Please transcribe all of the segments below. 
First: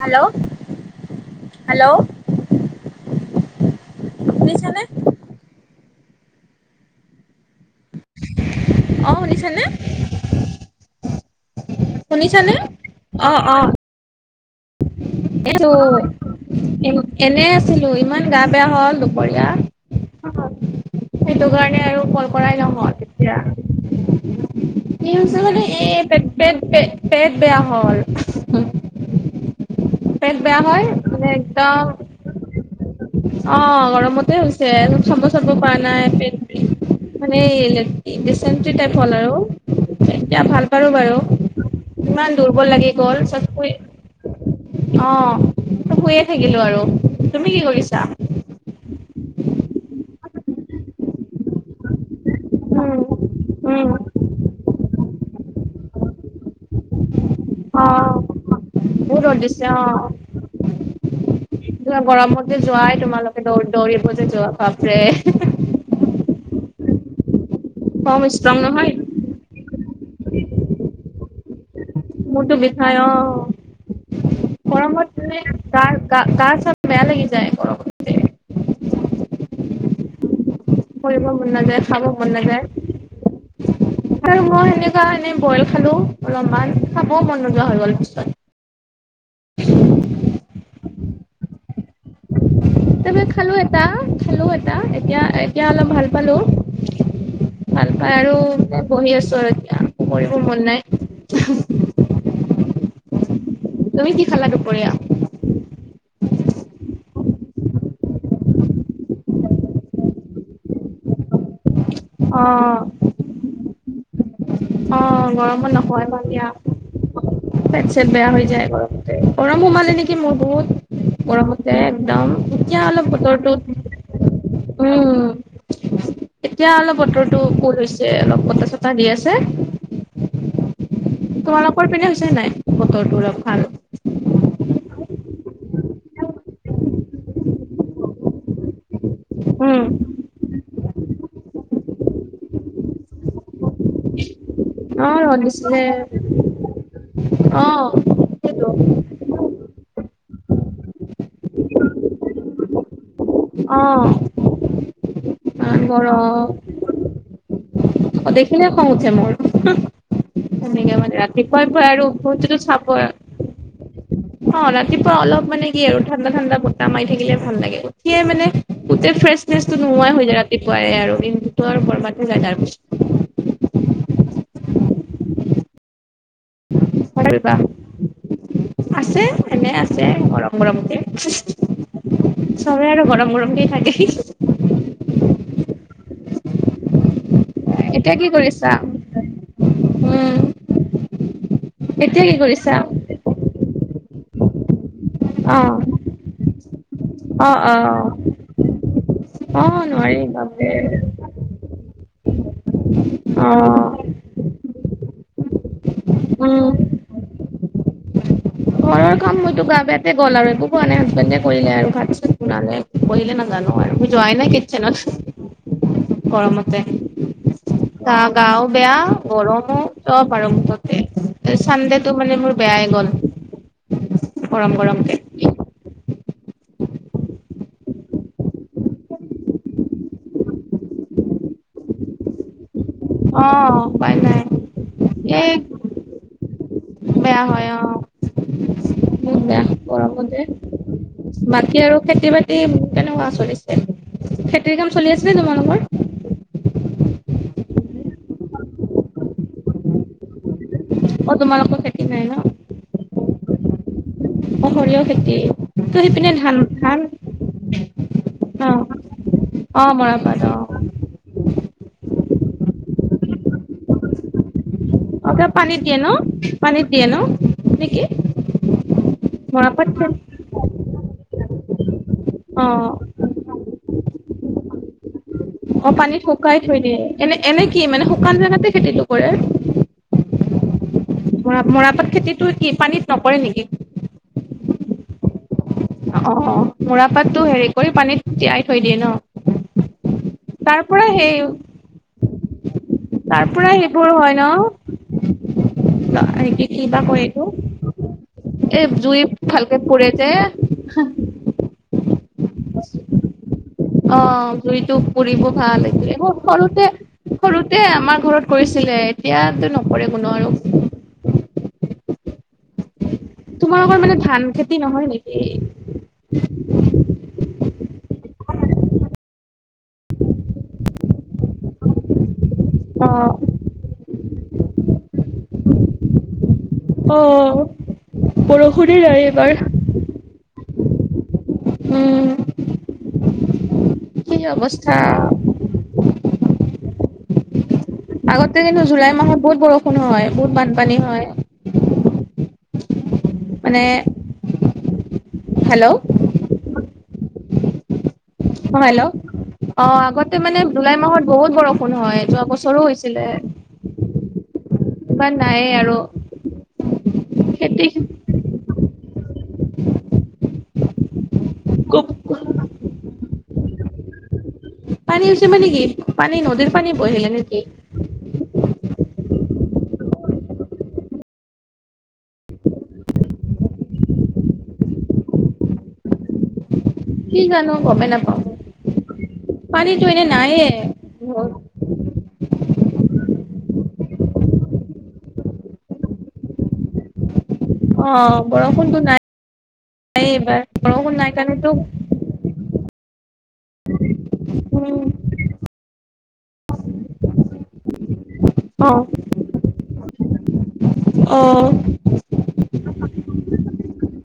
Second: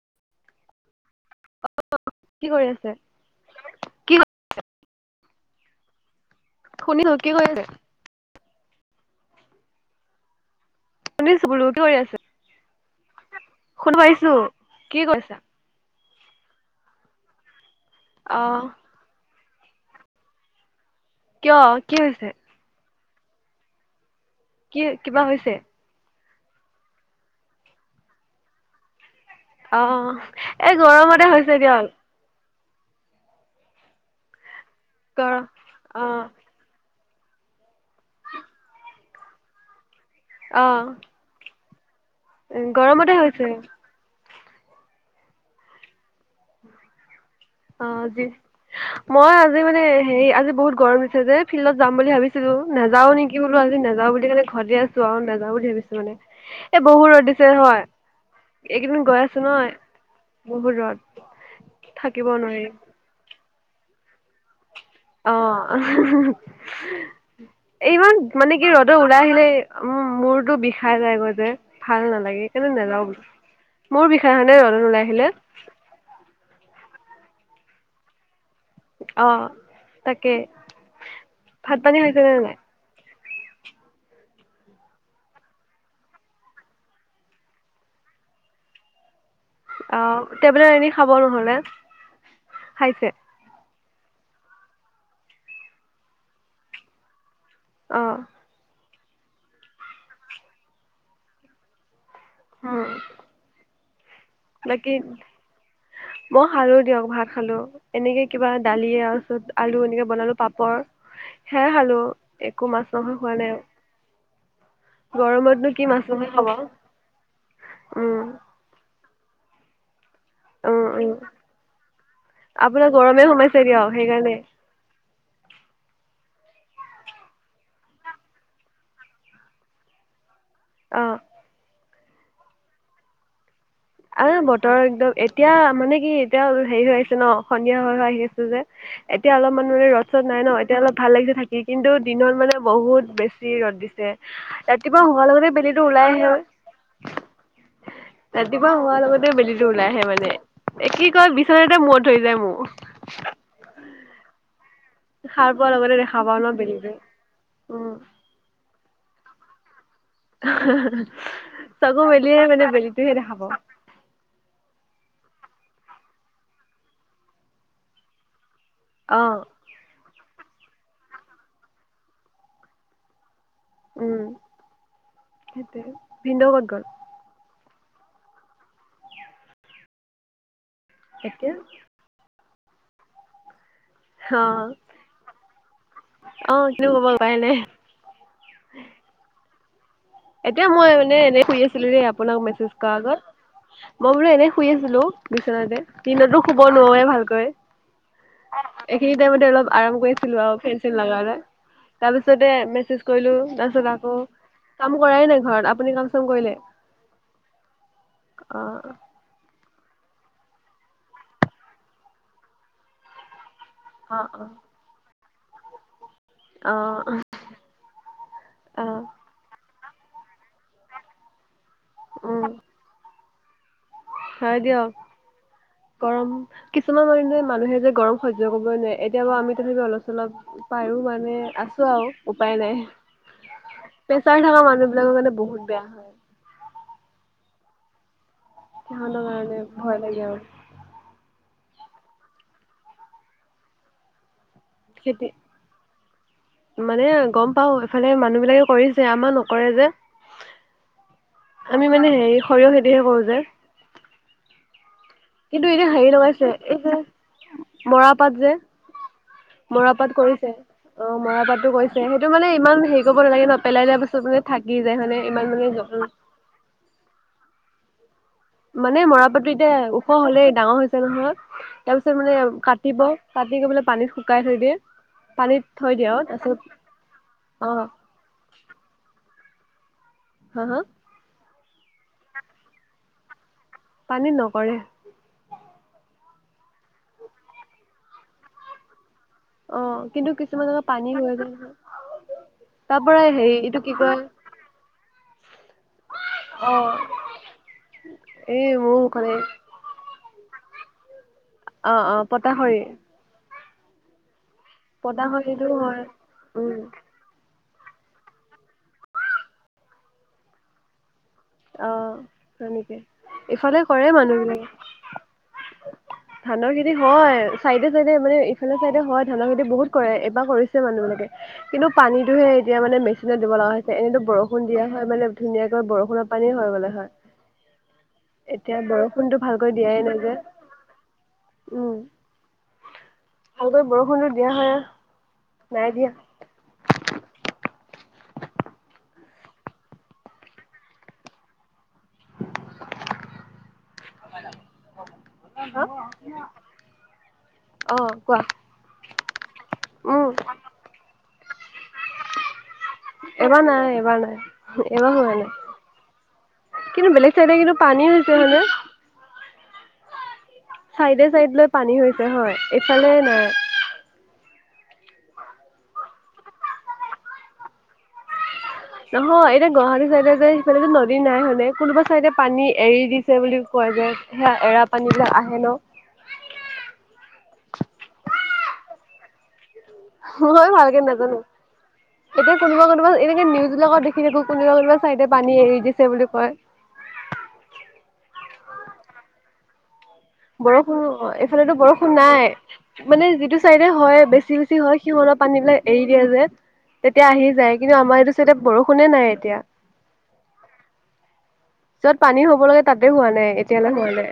Hello hello অ', কি কৰি আছে? কি শুনিছেনে? শুনিলো কি কৈছে? অ শুনিছানে? শুনিছো বলো কি কৰি আছ, শুনিছানে? অ অ শুন পাইছো কি কৰি আছা? এ এনে আছিলো ইমান গা অহ বেয়া হল দোপৰি সেইটো কিয় কাৰণে কি আৰু কল হৈছে? কৰাই নহয় তেতিয়া কি কিবা নিচ হৈছে? গান এ। পেটে পেট বেয়া হল অহ পেত বেয়া এই হয় গৰমতে মানে হৈছে একদম। দিয়ক। অ গৰমতে হৈছে চম্ব গৰম চম্ব প নাই অহ পন মানে টাইপ হ'ল আৰু এতিয়া ভাল অহ পাৰো বাৰু ইমান দুৰ্বল লাগি গৰমতে গ'ল হৈছে। চবক অ শুয়ে থাকিলো আৰু তুমি কি কৰিছা? অজি মই আজি মানে হেৰি আজি বহুত গৰম হৈছে যে ফিল্ডত যাম বুলি ভাবিছো। লো উম নাযাও নেকি বোলো আজি, উম নেজাও বুলি কে ঘতে আসু আৰু না বুলি ভাবিছো মানে এই বহুত ৰদ দিছে হয় অ এইকেইদিন গৈ বহুত আছো ৰ'দ দিছে নহয় অ বহুত দূৰত থ গৰমত যে যোৱাই তোমালোকে দৌ দৌৰিব যে যোৱা। বাপৰে অ ইমান কম ষ্ট্ৰং মানে কি নহয় ৰ'দত ওলাই আহিলে। উ মোৰতো বিষাল যায় গ' যে ভাল নালাগে মোৰতো সেইকাৰণে বিষায় নাযাও অ। বোলো মোৰ বিষাই হয়নে ৰ'দত ওলাই গৰমৰ আহিলে মানে গাৰ চাৰ বেয়া লাগি যায়, গৰমত যে অ তাকে কৰিব মন ভাত নাযায় পানী খাব খাইছে নে মন নাই নাযায় আৰু মই সেনেকা এনে বইল খালো অলপমান চাব মন নোযোৱা হৈ গ'ল পিছত অ টেবলেট আনি খাব ৰ নহলে? খাইছে টেবলেট খালো এটা, খালো এটা, এতিয়া এতিয়া অলপ ভাল পালো। ভাল অ পাই আৰু বহি আছো আৰু এতিয়া আ কৰিব মন নাই। হম। তুমি কি খালা দুপৰীয়া? লেকিন মই খালো দিয়ক ভাত খালো এনেকে কিবা দালিয়ে আৰু পিত আলু এনেকে বনালো পাপৰ হে খালো অ একো মাছ নহয় হোৱা নাই। অ গৰমতনো গৰমত কি নহয় মাছ ব মাংস বিয়া খাব পেট চেট উম বেয়া হৈ যায় গৰ গৰম সোমালে নেকি মোৰ বহুত উম উম গৰমতে একদম এতিয়া আপোনাৰ অলপ গৰমে বতৰটো সোমাইছে দিয়ক সেইকাৰণে উম এতিয়া অলপ বতৰটো কল হৈছে অলপ বটা চটা দি আছে অ তোমালোকৰ পিনে হৈছে নাই বতৰটো অলপ ভাল আ বতৰ একদম এতিয়া মানে কি এতিয়া হেৰি হৈ আছে ন সন্ধিয়া হৈ হৈ আহি আছে যে এতিয়া অলপ মান উম মানে ৰদ ৰদ নাই ন তেতিয়া অলপ ভাল লাগিছে থাকি কিন্তু দিনত মানে বহুত বেছি ৰ'দ দিছে ৰাতিপুৱা অ শোমোৱাৰ ৰ'দ লগতে বেলিটো দিছিলে ওলাই আহি হয় অ সেইটো কিবা হোৱাৰ লগতে বেলিটো ওলাই আহে মানে কি কয় বিচনাতে মূৰত ধৰি যায় মোৰ অ সাৰ পোৱাৰ ইমান লগতে দেখা পাঁও ন বেলি টো উম অ দেখিলে খং উঠে মোৰ সনেকে মানে ৰাতিপুৱাই পুৱাই চকু আৰু মেলিয়ে মানে চাব বেলিটোহে দেখা পাওঁ অ ৰাতিপুৱা অলপ মানে কি আৰু ঠাণ্ডা ঠাণ্ডা বতটা মাৰি থাকিলে ভাল লাগে উঠিয়ে মানে গোটেই অঁ ফ্ৰেচনেছ নোহোৱাই হৈ যায় ৰাতিপুৱাই আৰু কিন্তুতো আৰু কৰবাতে যায় তাৰ পিছত সেইটো ভিনদৌ কত গল কৰিবা আছে এনে আছে গৰম গৰম দে এতিয়া চবে আৰু গৰম গৰমকেই থাকে। অ আহ কি কব উপা ই নাই। এতিয়া কি কৰিছা? উম এতিয়া মই মানে এনে শুই আছিলো দেই এতিয়া কি আপোনাক মেছেজ কৰিছা কৰা আগত মই বোলো এনেই শুই আছিলো অ বিচনাতে দিনতো শুব নোৱাৰেই ভালকৈ অ অ এইখিনি টাইমতে অ অলপ আৰাম নোৱাৰি কৰিছিলো আৰু বাপৰে ফেন চেন লগাই লৈ তাৰ পিছতে মেচেজ কৰিলো অ তাছত আকৌ কাম কৰাই নাই ঘৰত আপুনি কাম চাম কৰিলে উম অ ঘৰৰ কাম মইতো গা বেয়াতে গ'ল আৰু একো কোৱা নাই হাজবেণ্ডে কৰিলে আৰু ভাত চ বনালে অ বহিলে না। [unintelligible] অ গৰমতে অ গা গাও অ বেয়া গৰমো চব আৰু মুঠতে চানডেটো মানে উম মোৰ বেয়াই গ'ল। হয় দিয়ক পৰম্পৰম গৰম কিছুমান মানে মানুহে যে গৰম সহ্য কৰিবই নোৱাৰে এতিয়া বা আমি তো অলপ চলপ পাৰো। মানে আছো আৰু উপায় নাই। অ উপায় নাই প্ৰেছাৰ থকা মানুহ বিলাকৰ মানে এই বহুত বেয়া হয়। বেয়া হয় অ। সিহতৰ বহুত কাৰণে বেয়া ভয় লাগে গৰমতে আৰু বাকী আৰু খেতি বাতি কেনেকুৱা চলিছে? কাম চলি খেতি আছিলে তোমালোকৰ মানে গম পাও এইফালে মানুহ বিলাকে কৰিছে আমাৰ নকৰে যে অ তোমালোকৰ আমি খেতি মানে নাই হে ন সৰিয়হ খেতিহে কৰো যে অ কৰি কিন্তু এনে হেৰি লগাইছে এই যে মৰা পাত যে অ অ মৰাপাট কৰিছে অ অ মৰাপাটটো কৰিছে সেই এইটো মানে ইমান হেৰি কৰিব নাগে পেলাই দিয়া বস্তু মান থাকে। আগে পানীত দিয়ে ন পানীৰত দিয়ে ন নে কি? মানে মৰা পাতোঁ এতিয়া ওখ হলেই ডাঙৰ হৈছে নহয়। তাৰ পিছত মানে অ কাটিব কাটিলে পানীত শুকাই থৈ দিয়ে। পানীত অ থৈ দিয়ে পানীত আৰু তাৰপিছত শুকাই থৈ দিয়ে এনে এনে অ কি মানে শুকান জেগাতে খেতিতটো কৰে। হা হ? মৰা মৰাপাট খেতিটো কি পানীত নকৰে নেকি? পানী নকৰে। অ মৰা পাতটো হেৰি কৰি পানীত তিয়াই থৈ দিয়ে ন। অ কিন্তু তাৰ কিছুমানৰ পৰা পানী সেই হৈ যায়। তাৰ পৰা হেৰি এইটো কি কয়। এ অ কি বা কয় এইটো। এই মোৰ জুই মুখতে ফালকে পুৰে যে। অ অ পতা শৰি অ জুইতো পুৰিব হয়। ভালকে উম সৰুতে সৰুতে। এ আমাৰ ঘৰত কৰিছিলে এতিয়াতো নকৰে কোনো আৰু আহ তেনেকে ইফালে তোমালোকৰ কৰে মানে মানুহ ধান খেতি নহয় নেকি? বিলাকে। ধানৰ খেতি হয় চাইডে চাইডে মানে ইফালে চাইডে হয় ধানৰ খেতি বহুত। কৰে কৰিছে মানুহ বিলাকে কিন্তু পানীতটোহে এতিয়া মানে অ' মেচিনত দিব লগা হৈছে এনেতো বৰষুণ দিয়া হয় মানে। ধুনীয়াকৈ বৰষুণত। পানী হৈ গ'লে হয় অ' এতিয়া বৰষুণে নাই বৰষুণতটো এইবাৰ। ভালকৈ দিয়াই নাই যে। উম। ভালকৈ বৰষুণো কি দিয়া হয় অৱস্থা। আৰু নাই দিয়া। আগতে কিন্তু জুলাই মাহত বহুত বৰষুণ হয় বহুত বানপানী হয়। মানে। হেল্ল' অ কোৱা। অ হেল্ল' অ উম আগতে মানে জুলাই মাহত বহুত বৰষুণ হয় যোৱা বছৰো হৈছে। এবাৰ নাই এবাৰ নাই। এবাৰ হোৱা এইবাৰ নাইয়ে আৰু নাই কিন্তু বেলেগ চাইড কিন্তু পানী খেতি হৈছে হয়নে। চাইডে চাইড লৈ পানী হৈছে হয় এইফালে নাই। পানী উ হৈছে মানে কি পানী নদীৰ পানী বঢ়িলে নেকি? অ এতিয়া গুৱাহাটী চাইডে যে সিফালে নদী নাই হয়নে কোনোবা চাইডে পানী এৰি দিছে বুলি কোৱা যায়। সেয়া এৰা পানীবিলাক আহে ন কি জানোঁ গমে নাপাওঁ। পানীতো এনে নাইয়ে মই ভালকে নাজানোঁ এতিয়া কোনোবা কোনোবা এনেকে নিউজ বিলাকৰ। সেইটোকো কোনোবা কোনোবা চাইডে পানী এৰি দিছে বুলি কয়। অ বৰষুণটো নাই। এইবাৰ বৰষুণ নাই অ কাৰণেতো এইফালেতো বৰষুণ নাই মানে যিটো। চাইডে হয় বেছি বেছি উম হয় সিহঁতৰ পানী বিলাক এৰি দিয়া যায়। তেতিয়া আহি যায় কিন্তু আমাৰ এইটো চাইডে অ বৰষুণে নাই এতিয়া অ য'ত পানী হ'ব লাগে তাতে হোৱা নাই এতিয়ালৈ হোৱা নাই।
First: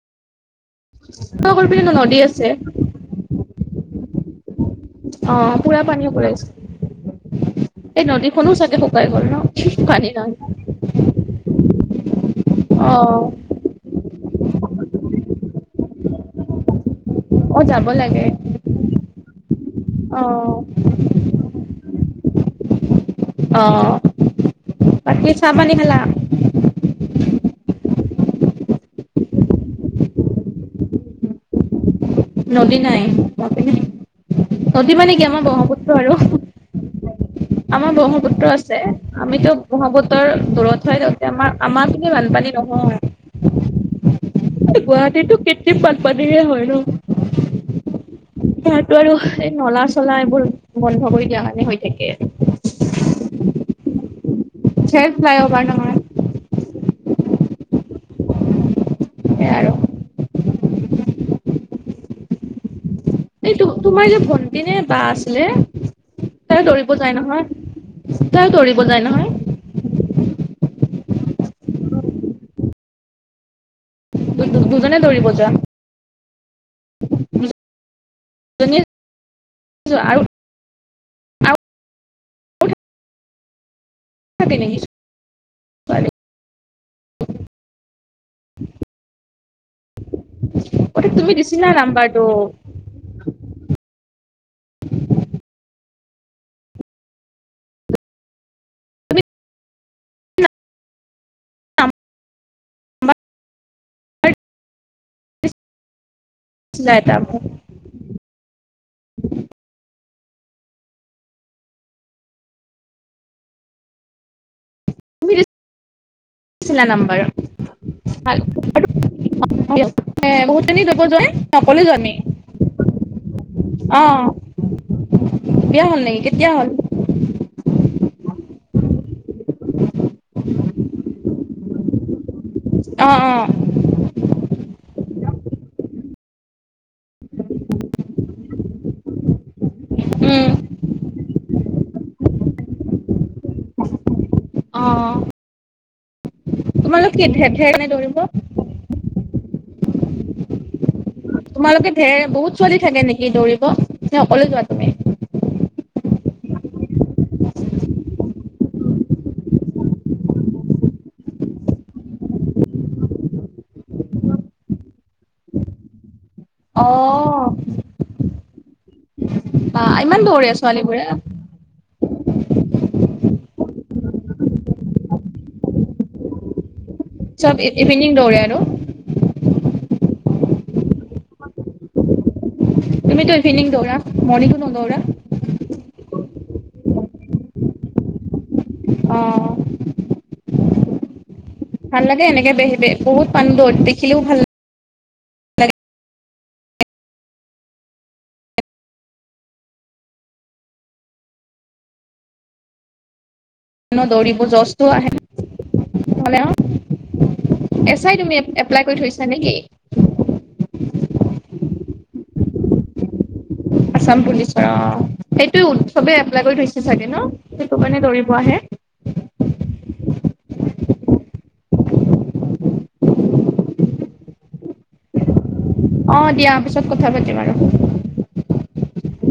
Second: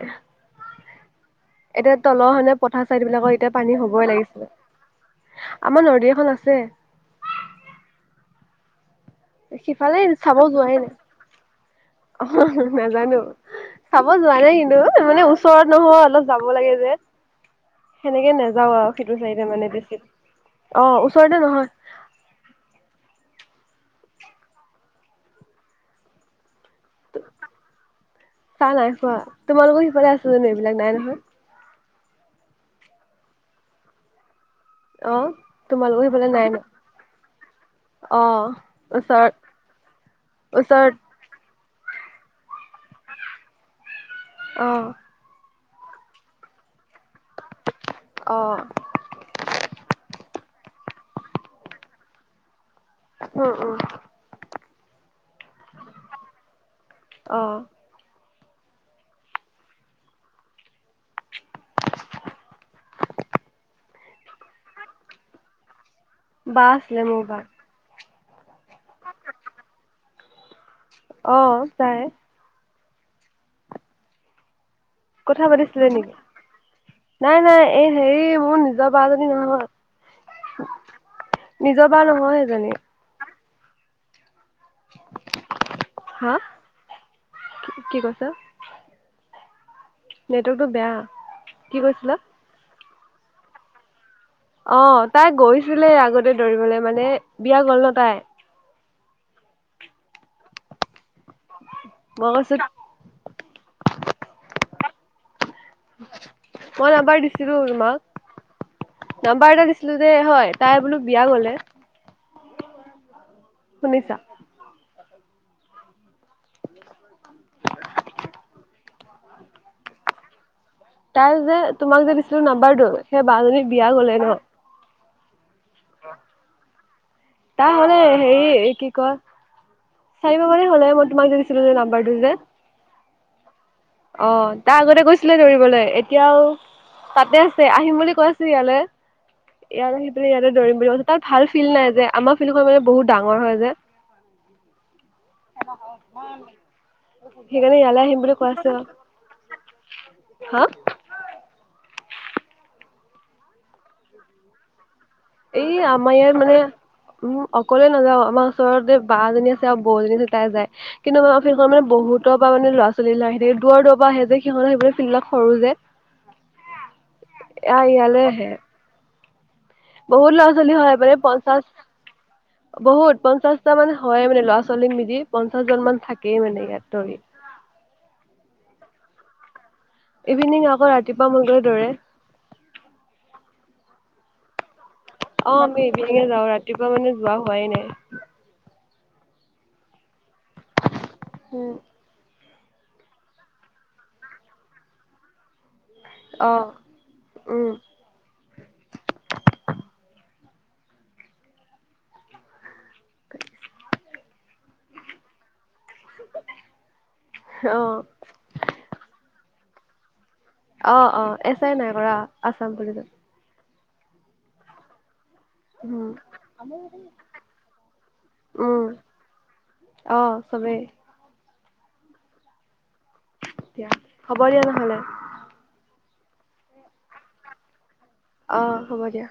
তহঁতৰ পিনে এতিয়া নদী তল আছে হয়নে পথাৰ চাইদ বিলাকৰ এতিয়া পানী হ'বই লাগিছিলে। অ পুৰা আমাৰ পানী নদী হ'ব এখন লাগিছিল আছে। এই নদীখনো চাগে। শুকাই গ'ল ন সিফালে পানী নাই চাব যোৱাই নাই। অ নাজানোঁ চাব যোৱা নাই কিন্তু তাৰমানে- ওচৰত নহয় অলপ যাব লাগে যে। অ যাব লাগে সেনেকে নাযাওঁ আৰু সেইটো চাৰিতে মানে বেছি। অ অ ওচৰতে নহয়। অ বাকী চাহ পানী খালা? চা নাই খোৱা তোমালোকৰ সিফালে আছো জানো এইবিলাক নাই নহয়। [unintelligible] নদী নাই নদী নাই নদী মান নে অ কি আমাৰ ব্ৰহ্মপুত্ৰ তোমালোকৰ আৰু, সেইফালে নাই ন আমাৰ অ ব্ৰহ্মপুত্ৰ আছে ওচৰত আমিতো ব্ৰহ্মপুত্ৰ দূৰত ওচৰত হয় ততে আমাৰ, আমাৰ কিনে বানপানী নহয় অ গুৱাহাটীতো বান পানীৰে হয় ন অ সিহতো আৰু এই নলা চলা বন্ধ কৰি দিয়া মানে হৈ থাকে উ উ যে ফ্লাই অভাৰ নহয়। আহ আৰু এই তোমাৰ যে ভন্টি নে বা আছিলে তাই বা দৌৰিব আছিলে যায় মোৰ বা নহয় তাই দৌৰিব যায় নহয় অ যাই ব [unintelligible] কথা পাতিছিলে নেকি‌? নাই নাই এই হেৰি মোৰ দুজনীয়ে নিজৰ বা জনী যোৱা আৰু নহয়। আৰু নিজৰ বাৰ নহয় সেইজনী‌ [unintelligible] [inaudible] কি কি কৈছ? বেয়া অতি তুমি দিছ না কি কৈছিলা নাম্বাৰটো অ তাই গৈছিলে আগতে দৌৰিবলে মানে বিয়া গ'ল ন তাই তুমি মই কৈছোঁ, নাম্বাৰ দিছিলা মই এটা নাম্বাৰ মোক দিছিলো তোমাক নাম্বাৰ এটা দিছিল যে হয় তাই বোলো বিয়া গ'লে শুনিছা? ন্বাৰু [inaudible] তাই যে তোমাক যে দিছিলো নাম্বাৰটো সেই বা জনী বিয়া অ গলে ন? বিয়া হ'ল নেকি কেতিয়া হ'ল? তাই হলে হেৰি কি কয় চাৰি মাহ মানে হ'লে এই মই তোমাক যে দিছিলো যে নাম্বাৰটো যে, অ অ ছিলে দৌৰিবলৈ এতিয়াও তাতে আছে আহিম বুলি কৈ আছে ইয়ালৈ, এয়াৰ সেইটোৱে উম এয়াতে দৌৰিম বুলি কৈছে তাত ভাল ফিল নাই যে আমাৰ ফিল মানে বহুত ডাঙৰ হয় যে, অ তোমালোক কি ধে ধেৰ সেইকাৰণে নে ইয়ালৈ দৌৰিব আহিম বুলি কৈ আছো আৰু হা তোমালোকে ঢেৰ বহুত ছোৱালী থাকে নেকি দৌৰিব, নে অকলে যোৱা তুমি? এই আমাৰ ইয়াত মানে, উম অকলে নাযাও আমাৰ ওচৰ যে বা জনী আছে আৰু বৌজনী আছে তাই যায় কিন্তু মেইখন মানে ব বহুতৰ পৰা মানে লৰা -ছোৱালী বিলাক আহি থাকে দুৱ দুৱৰ পৰা আহে যে সিহঁত সেই ফিল্ডত সৰু যে, অহ এয়া ইয়ালৈ আহে বহুত দৌৰে লছ হলে হয় ছোৱালীবোৰে মান পঞ্চাশ বহুত পঞ্চাশ হাজাৰ মান হয় মানে ল'ৰা ছোৱালীক মিলি পঞ্চাশ জন মান থাকেই মানে ইয়াত চব ইভিনিং দৌৰে আৰু ইভিনিং আকৌ ৰাতিপুৱা গৈ দৌৰে‌। তুমিতো ইভিনিং দৌৰা মৰ্ণিং অ আমি ইভিনিঙে যাও ৰাতিপুৱা মানে যোৱা হোৱাই নাই অ উম ভাল লাগে এনেকে বেহিবে বহুত পান দ'ত দেখিলেও ভাল লাগে অহ উম ন দৌৰিব জচ টো আহে। হলেও, এছ অ', আই তুমি এপ - এপ্লাই কৰি থৈছা নেকি? আচাম পুলিচত। আচাম পুলিছৰ‌ অ'। সেইটো উম, উৎসৱে এপ্লাই কৰি থৈছে চাগে ন? সেইটো কাৰণে দৌৰিব উম, আহে। অ' চবে। হব দিয়া নহলে। অ দিয়া পিছত কথা পাতিম আৰু। অ', হ'ব দিয়া।